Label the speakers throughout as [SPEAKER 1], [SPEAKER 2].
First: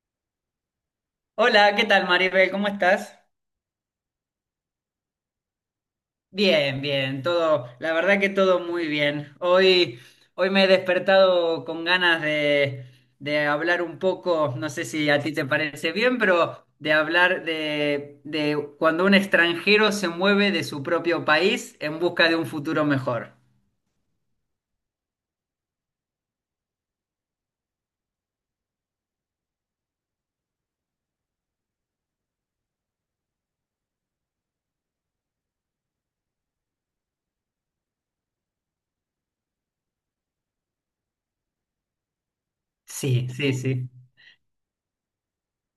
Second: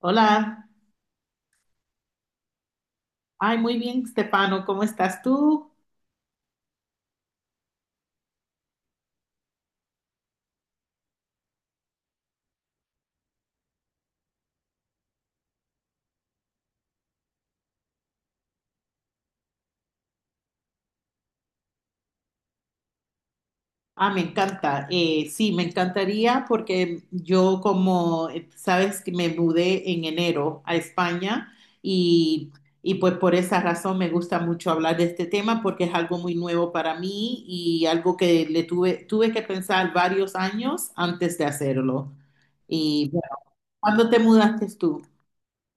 [SPEAKER 1] Hola,
[SPEAKER 2] Hola, ¿qué tal, Maribel? ¿Cómo estás?
[SPEAKER 1] ay, muy bien, Stefano, ¿cómo estás tú?
[SPEAKER 2] Bien, bien, todo, la verdad que todo muy bien. Hoy me he despertado con ganas de hablar un poco, no sé si a ti te parece bien, pero de hablar de cuando un extranjero se mueve de su propio país en busca de un futuro mejor.
[SPEAKER 1] Ah, me encanta. Sí, me encantaría porque yo como, sabes que me mudé en enero a España y, y pues por esa razón me gusta mucho hablar de este tema porque es algo muy nuevo para mí y algo que le tuve que pensar varios años antes de hacerlo. Y
[SPEAKER 2] Sí,
[SPEAKER 1] bueno,
[SPEAKER 2] sí, sí.
[SPEAKER 1] ¿cuándo te mudaste tú?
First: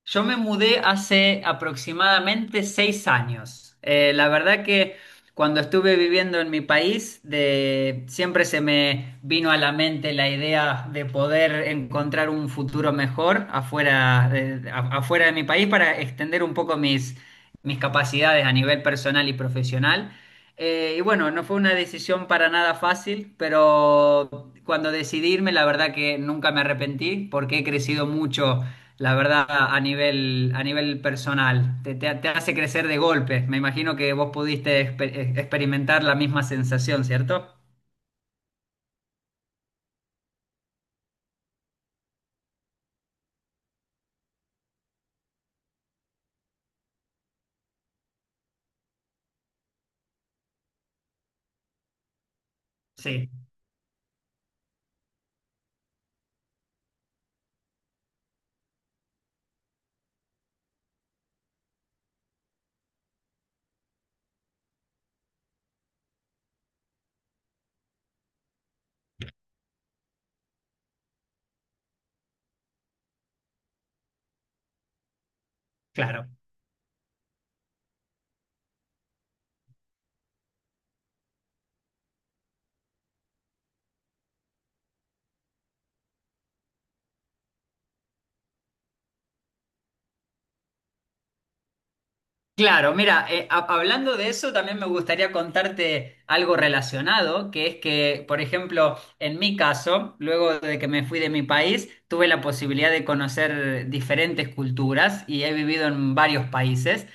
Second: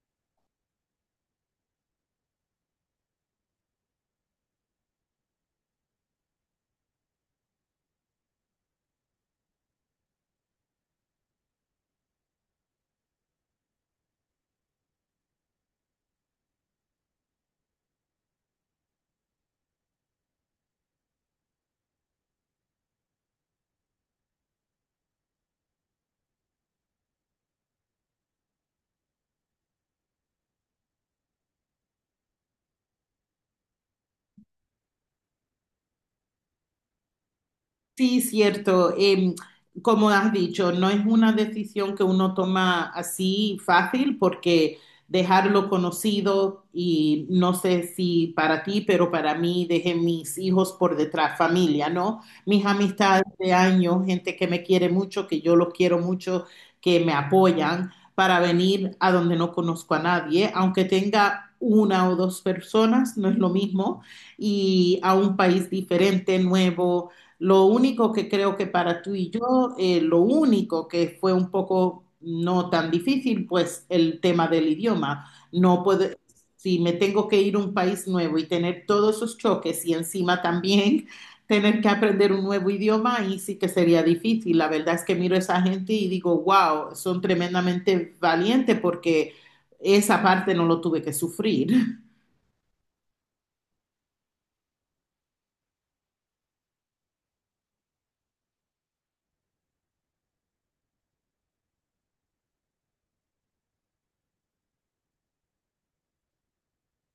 [SPEAKER 2] Yo me mudé hace aproximadamente 6 años. La verdad que cuando estuve viviendo en mi país, siempre se me vino a la mente la idea de poder encontrar un futuro mejor afuera de mi país para extender un poco mis, capacidades a nivel personal y profesional. Y bueno, no fue una decisión para nada fácil, pero cuando decidí irme, la verdad que nunca me arrepentí porque he crecido mucho la verdad, a nivel, personal, te hace crecer de golpe. Me imagino que vos pudiste experimentar la misma sensación, ¿cierto?
[SPEAKER 1] Sí, cierto. Como has dicho, no es una decisión que uno toma así fácil porque dejarlo conocido y no sé si para ti, pero para mí dejé mis hijos por detrás, familia, ¿no? Mis amistades
[SPEAKER 2] Sí,
[SPEAKER 1] de años, gente que me quiere mucho, que yo los quiero mucho, que me apoyan para venir a donde no conozco a nadie, aunque tenga una o dos personas, no es lo mismo, y a un país diferente, nuevo. Lo único que creo que para tú y yo, lo único que fue un poco no tan difícil, pues el tema del idioma. No puedo,
[SPEAKER 2] claro.
[SPEAKER 1] si me tengo que ir a un país nuevo y tener todos esos choques y encima también tener que aprender un nuevo idioma, ahí sí que sería difícil. La verdad es que miro a esa gente y digo, wow, son tremendamente valientes porque esa parte no lo tuve que sufrir.
[SPEAKER 2] Claro, mira, hablando de eso, también me gustaría contarte algo relacionado, que es que, por ejemplo, en mi caso, luego de que me fui de mi país, tuve la posibilidad de conocer diferentes culturas y he vivido en varios países,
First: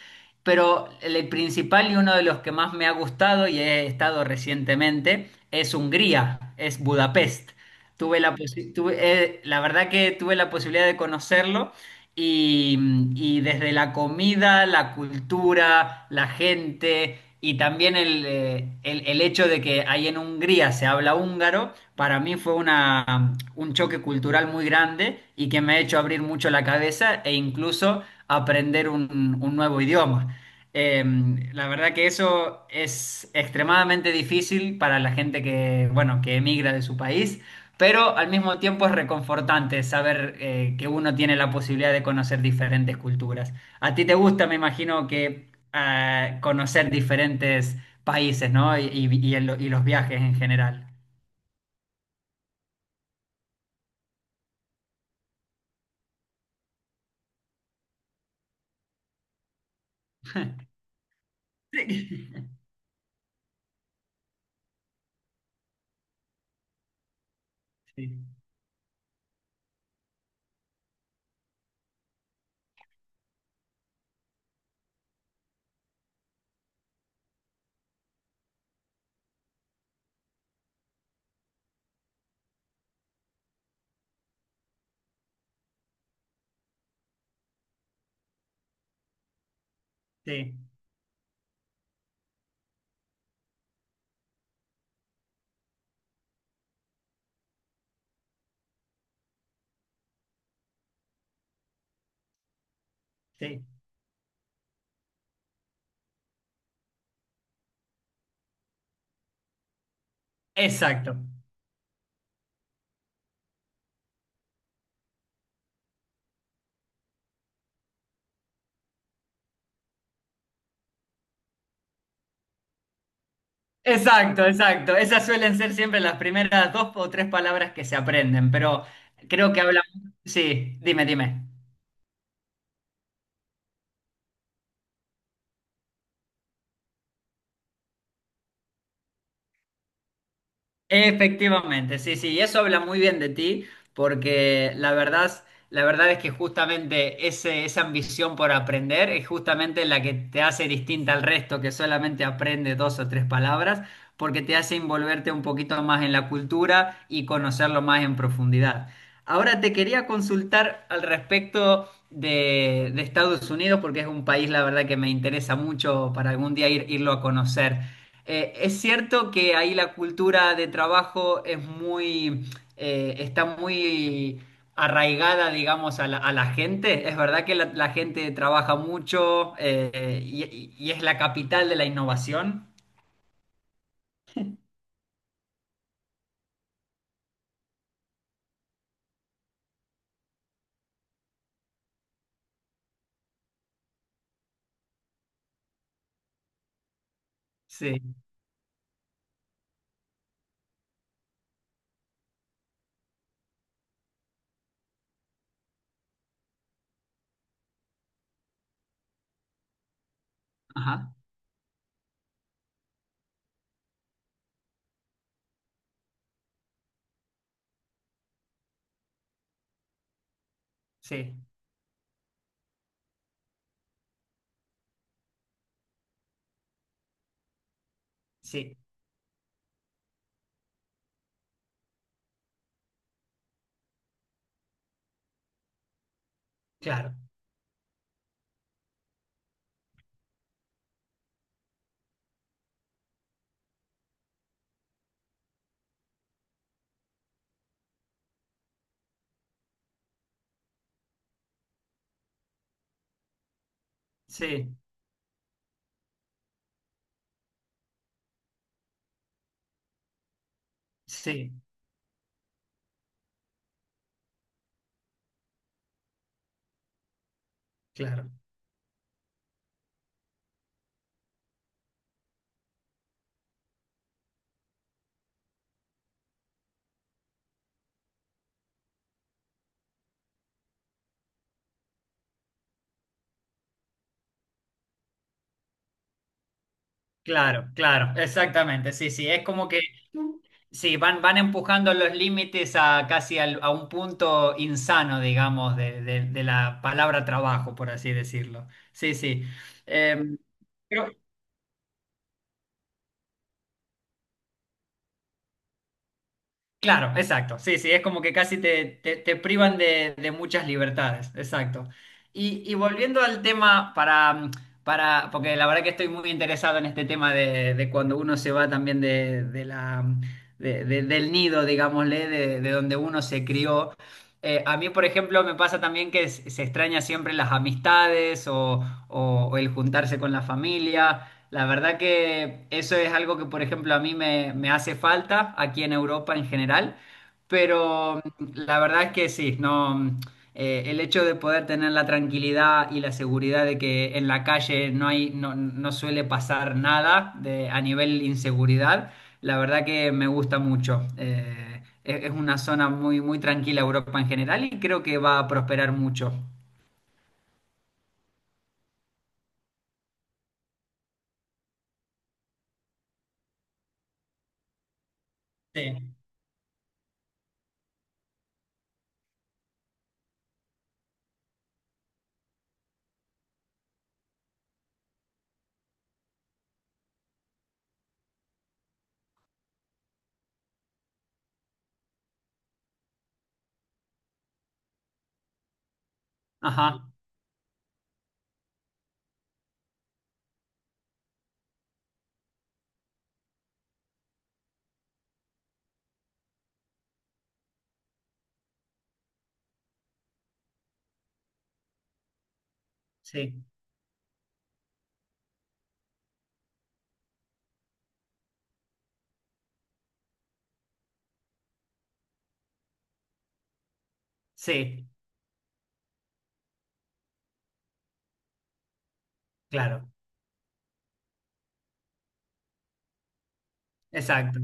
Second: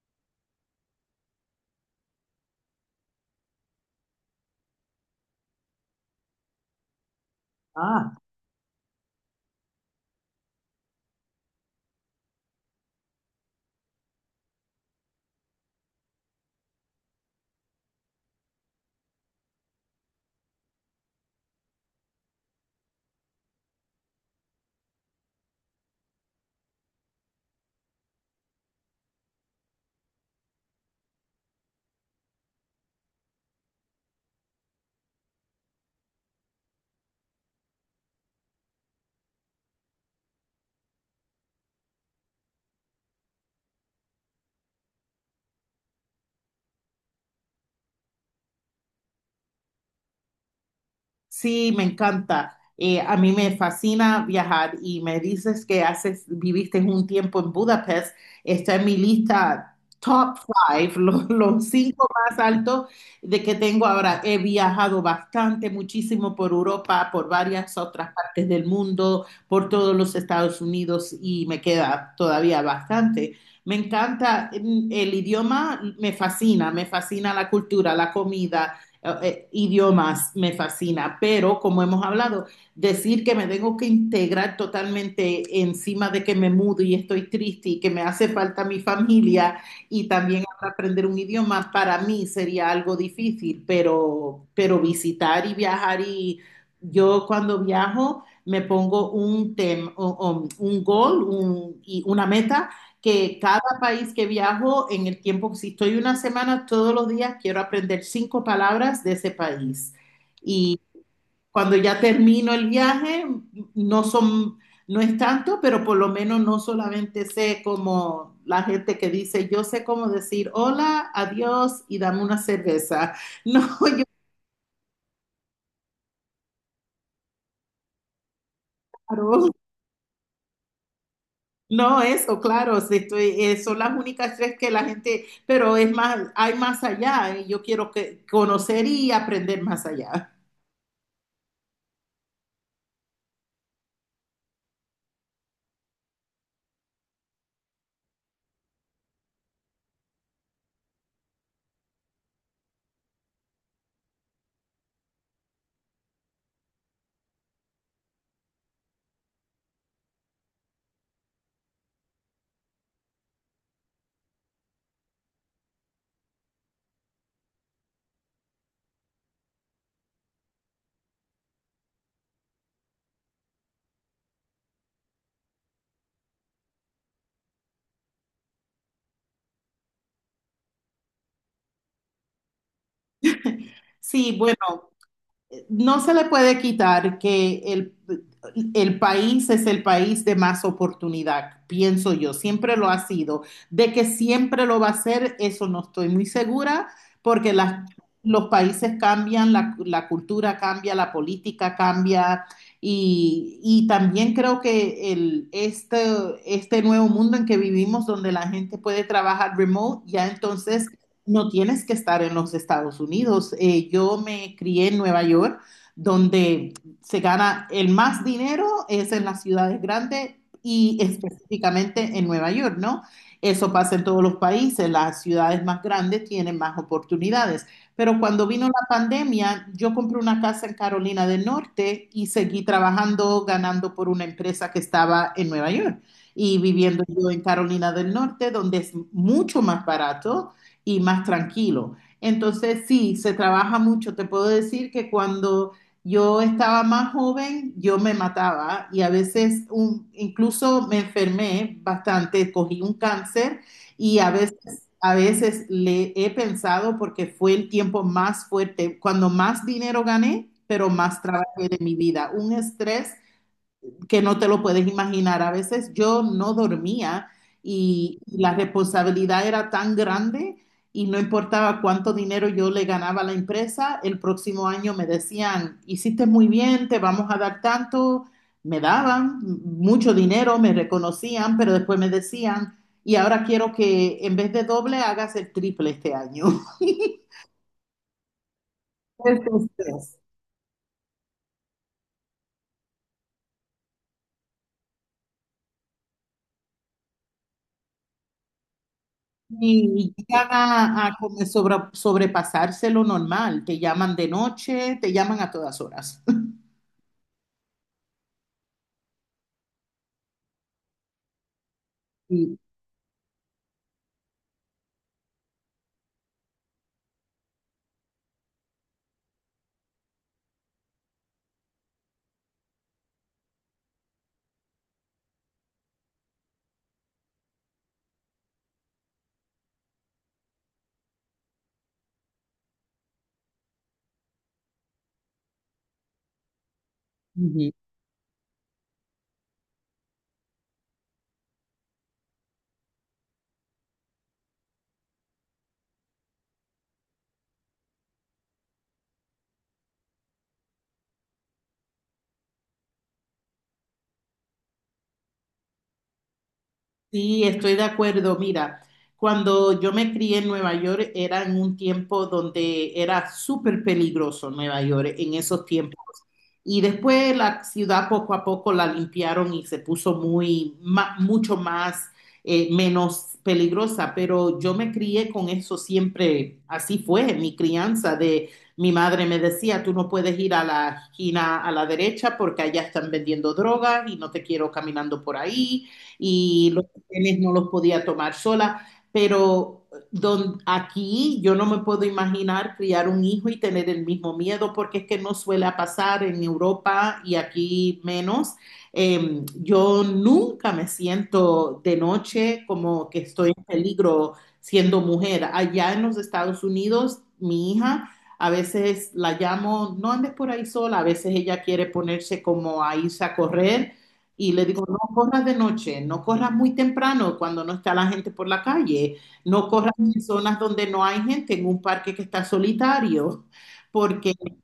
[SPEAKER 2] pero el principal y uno de los que más me ha gustado y he estado recientemente es Hungría, es Budapest.
[SPEAKER 1] Ah,
[SPEAKER 2] Tuve la, posi- tuve, la verdad que tuve la posibilidad de conocerlo. Y, y desde la comida, la cultura, la gente y también el hecho de que ahí en Hungría se habla húngaro, para mí fue un choque cultural muy grande y que me ha hecho abrir mucho la cabeza e incluso aprender un, nuevo idioma. Eh, la verdad que eso es extremadamente difícil para la gente que, bueno, que emigra de su país, pero al mismo tiempo es reconfortante saber que uno tiene la posibilidad de conocer diferentes culturas. A ti te gusta, me imagino, que conocer diferentes países, ¿no? Y los viajes en general.
[SPEAKER 1] sí, me encanta. A mí me fascina viajar y me dices que haces, viviste un tiempo en Budapest. Está en mi lista top five, los cinco
[SPEAKER 2] Sí,
[SPEAKER 1] más altos de que tengo ahora. He viajado bastante, muchísimo por Europa, por varias
[SPEAKER 2] sí,
[SPEAKER 1] otras partes del mundo, por todos los Estados Unidos y me queda todavía bastante. Me encanta, mm, el idioma me fascina la cultura, la comida. Idiomas me fascina, pero como hemos hablado, decir que me tengo que integrar totalmente encima de que me mudo y estoy triste y que me hace falta mi familia y también
[SPEAKER 2] sí,
[SPEAKER 1] aprender un idioma, para mí sería algo difícil, pero visitar y viajar y yo cuando viajo me pongo un tem, o un goal, y una meta que cada
[SPEAKER 2] sí.
[SPEAKER 1] país que viajo, en el tiempo, si estoy una semana, todos los días quiero aprender cinco palabras de ese país. Y
[SPEAKER 2] Exacto,
[SPEAKER 1] cuando ya termino el viaje, no son, no es tanto, pero por lo menos no solamente sé como la gente que dice, yo sé cómo decir hola, adiós y dame una cerveza. No,
[SPEAKER 2] exacto, exacto. Esas suelen ser siempre las primeras dos o tres palabras que se aprenden, pero
[SPEAKER 1] claro,
[SPEAKER 2] creo que hablamos. Sí, dime, dime.
[SPEAKER 1] no eso, claro, si estoy, son las únicas tres que la gente, pero es más, hay más allá, y yo quiero que, conocer y aprender más allá.
[SPEAKER 2] Efectivamente, sí, sí, y eso habla muy bien de ti, porque la verdad es que justamente esa ambición por aprender es justamente la que te hace distinta al resto, que solamente aprende dos o tres palabras, porque te hace envolverte un poquito más en la cultura y conocerlo más en profundidad. Ahora te quería consultar al respecto de Estados Unidos, porque es un país, la verdad, que me interesa mucho para algún día irlo a conocer. Es cierto que ahí la cultura de trabajo está muy arraigada, digamos, a la, gente. Es verdad que la gente trabaja mucho y es la capital de la innovación.
[SPEAKER 1] Sí, bueno, no se le puede quitar que el país es el país de más oportunidad, pienso yo, siempre lo ha sido. De que siempre lo va a ser, eso no estoy muy segura, porque
[SPEAKER 2] Sí,
[SPEAKER 1] los países cambian, la cultura cambia, la política cambia, y también creo que este nuevo mundo en que vivimos, donde la gente puede trabajar remote, ya entonces
[SPEAKER 2] ajá,
[SPEAKER 1] no tienes que estar en los Estados Unidos. Yo me crié en Nueva York, donde se gana el más dinero es en las ciudades grandes y
[SPEAKER 2] sí,
[SPEAKER 1] específicamente en Nueva York, ¿no? Eso pasa en todos los países, las ciudades más grandes tienen más oportunidades. Pero cuando vino
[SPEAKER 2] sí,
[SPEAKER 1] la pandemia, yo compré una casa en Carolina del Norte y seguí trabajando, ganando por una empresa que estaba en Nueva York y viviendo
[SPEAKER 2] claro,
[SPEAKER 1] yo en Carolina del Norte, donde es mucho más barato y más tranquilo. Entonces, sí, se trabaja mucho. Te puedo decir que cuando yo estaba más joven, yo me mataba y a veces incluso me enfermé bastante, cogí un cáncer y
[SPEAKER 2] sí,
[SPEAKER 1] a veces le he pensado porque fue el tiempo más fuerte, cuando más dinero gané, pero más
[SPEAKER 2] sí,
[SPEAKER 1] trabajé de mi vida. Un estrés que no te lo puedes imaginar. A veces yo no dormía y
[SPEAKER 2] claro,
[SPEAKER 1] la responsabilidad era tan grande y no importaba cuánto dinero yo le ganaba a la empresa, el próximo año me decían, hiciste muy bien, te vamos a dar tanto, me daban mucho dinero, me reconocían, pero después me decían, y ahora quiero que en vez de doble hagas el triple este año.
[SPEAKER 2] claro, claro, exactamente, sí, sí,
[SPEAKER 1] Ese
[SPEAKER 2] es como que.
[SPEAKER 1] estrés.
[SPEAKER 2] Sí, van, empujando los límites a casi a un punto insano, digamos, de la palabra trabajo, por así decirlo. Sí, sí.
[SPEAKER 1] Y
[SPEAKER 2] Eh,
[SPEAKER 1] llegan a como sobrepasarse lo normal. Te llaman de noche, te llaman a todas horas.
[SPEAKER 2] Claro, exacto. Sí, sí, es como que casi te privan de muchas libertades. Exacto.
[SPEAKER 1] Sí,
[SPEAKER 2] Y volviendo al tema porque la verdad que estoy muy interesado en este tema de cuando uno se va también de la, de- del nido, digámosle, de donde uno se crió. A mí, por ejemplo, me pasa también que se extraña siempre las amistades o el juntarse con la familia. La verdad que eso es algo que, por ejemplo, a mí me hace falta aquí en Europa en general,
[SPEAKER 1] ujú.
[SPEAKER 2] pero la verdad es que sí, no, el hecho de poder tener la tranquilidad y la seguridad de que en la calle no hay, no, no suele pasar nada a nivel inseguridad, la verdad que me gusta mucho. Es una zona muy, muy tranquila Europa en general y creo que va a prosperar mucho.
[SPEAKER 1] Sí, estoy de acuerdo. Mira, cuando yo me crié en Nueva York era en un tiempo donde era súper peligroso Nueva York en esos tiempos.
[SPEAKER 2] Sí,
[SPEAKER 1] Y después la ciudad poco a poco la limpiaron y se puso mucho más, menos peligrosa. Pero yo me crié con eso siempre, así fue mi crianza de mi madre me decía, tú no puedes ir a la esquina a la derecha porque allá están vendiendo drogas y no te quiero caminando por ahí. Y lo
[SPEAKER 2] ajá,
[SPEAKER 1] papeles no los podía tomar sola, pero aquí yo no me puedo imaginar criar un hijo y tener el mismo miedo, porque es que no suele pasar en Europa y aquí menos. Yo nunca me siento de noche como que estoy en
[SPEAKER 2] sí,
[SPEAKER 1] peligro siendo mujer. Allá en los Estados Unidos, mi hija... A veces la llamo, no andes por ahí sola, a veces ella quiere ponerse como a irse a correr y le digo, "No,
[SPEAKER 2] sí,
[SPEAKER 1] no corras de noche, no corras muy temprano cuando no está la gente por la calle, no corras
[SPEAKER 2] claro,
[SPEAKER 1] en zonas donde no hay gente, en un parque que está solitario, porque
[SPEAKER 2] exacto.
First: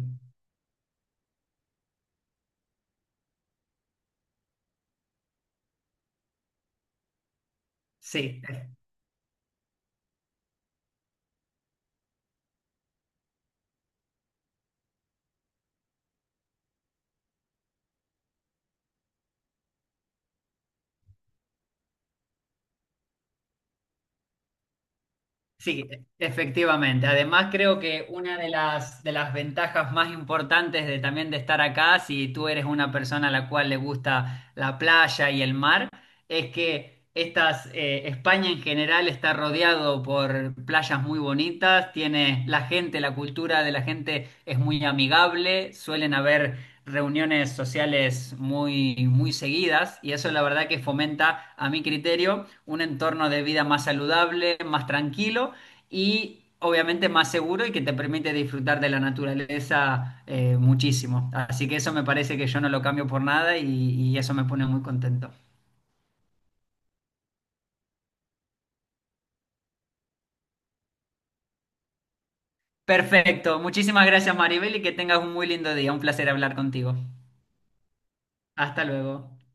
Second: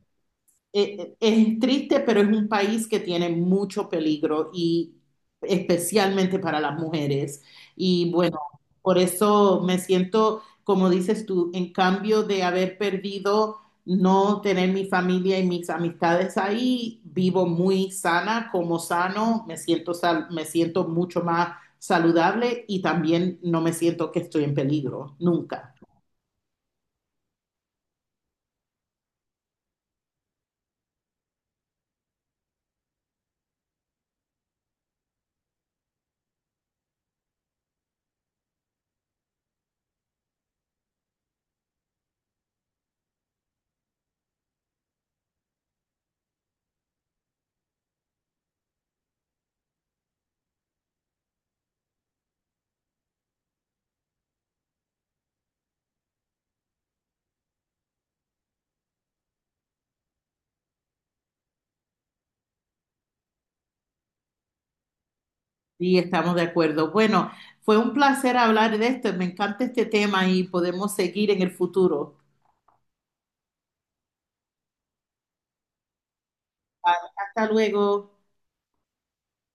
[SPEAKER 1] es triste, pero es un país que tiene mucho peligro y especialmente para las mujeres. Y bueno,
[SPEAKER 2] Sí,
[SPEAKER 1] por eso me siento, como dices tú, en cambio de haber perdido no tener mi familia y mis amistades ahí, vivo muy sana, como sano, me siento mucho más saludable y también no me siento que estoy en peligro, nunca.
[SPEAKER 2] efectivamente. Además, creo que una de las ventajas más importantes de también de estar acá, si tú eres una persona a la cual le gusta la playa y el mar, es que España en general está rodeado por playas muy bonitas, tiene la gente, la cultura de la gente es muy amigable, suelen haber reuniones sociales muy, muy seguidas y eso la verdad que fomenta, a mi criterio, un entorno de vida más saludable, más tranquilo y obviamente más seguro y que te permite disfrutar de la naturaleza muchísimo. Así que eso me parece que yo no lo cambio por nada y eso me pone muy contento.
[SPEAKER 1] Sí, estamos de acuerdo. Bueno, fue un placer hablar de esto. Me encanta este tema y podemos seguir en el futuro.
[SPEAKER 2] Perfecto. Muchísimas gracias, Maribel, y que tengas un muy lindo día. Un placer hablar contigo.
[SPEAKER 1] Hasta luego.
[SPEAKER 2] Hasta luego.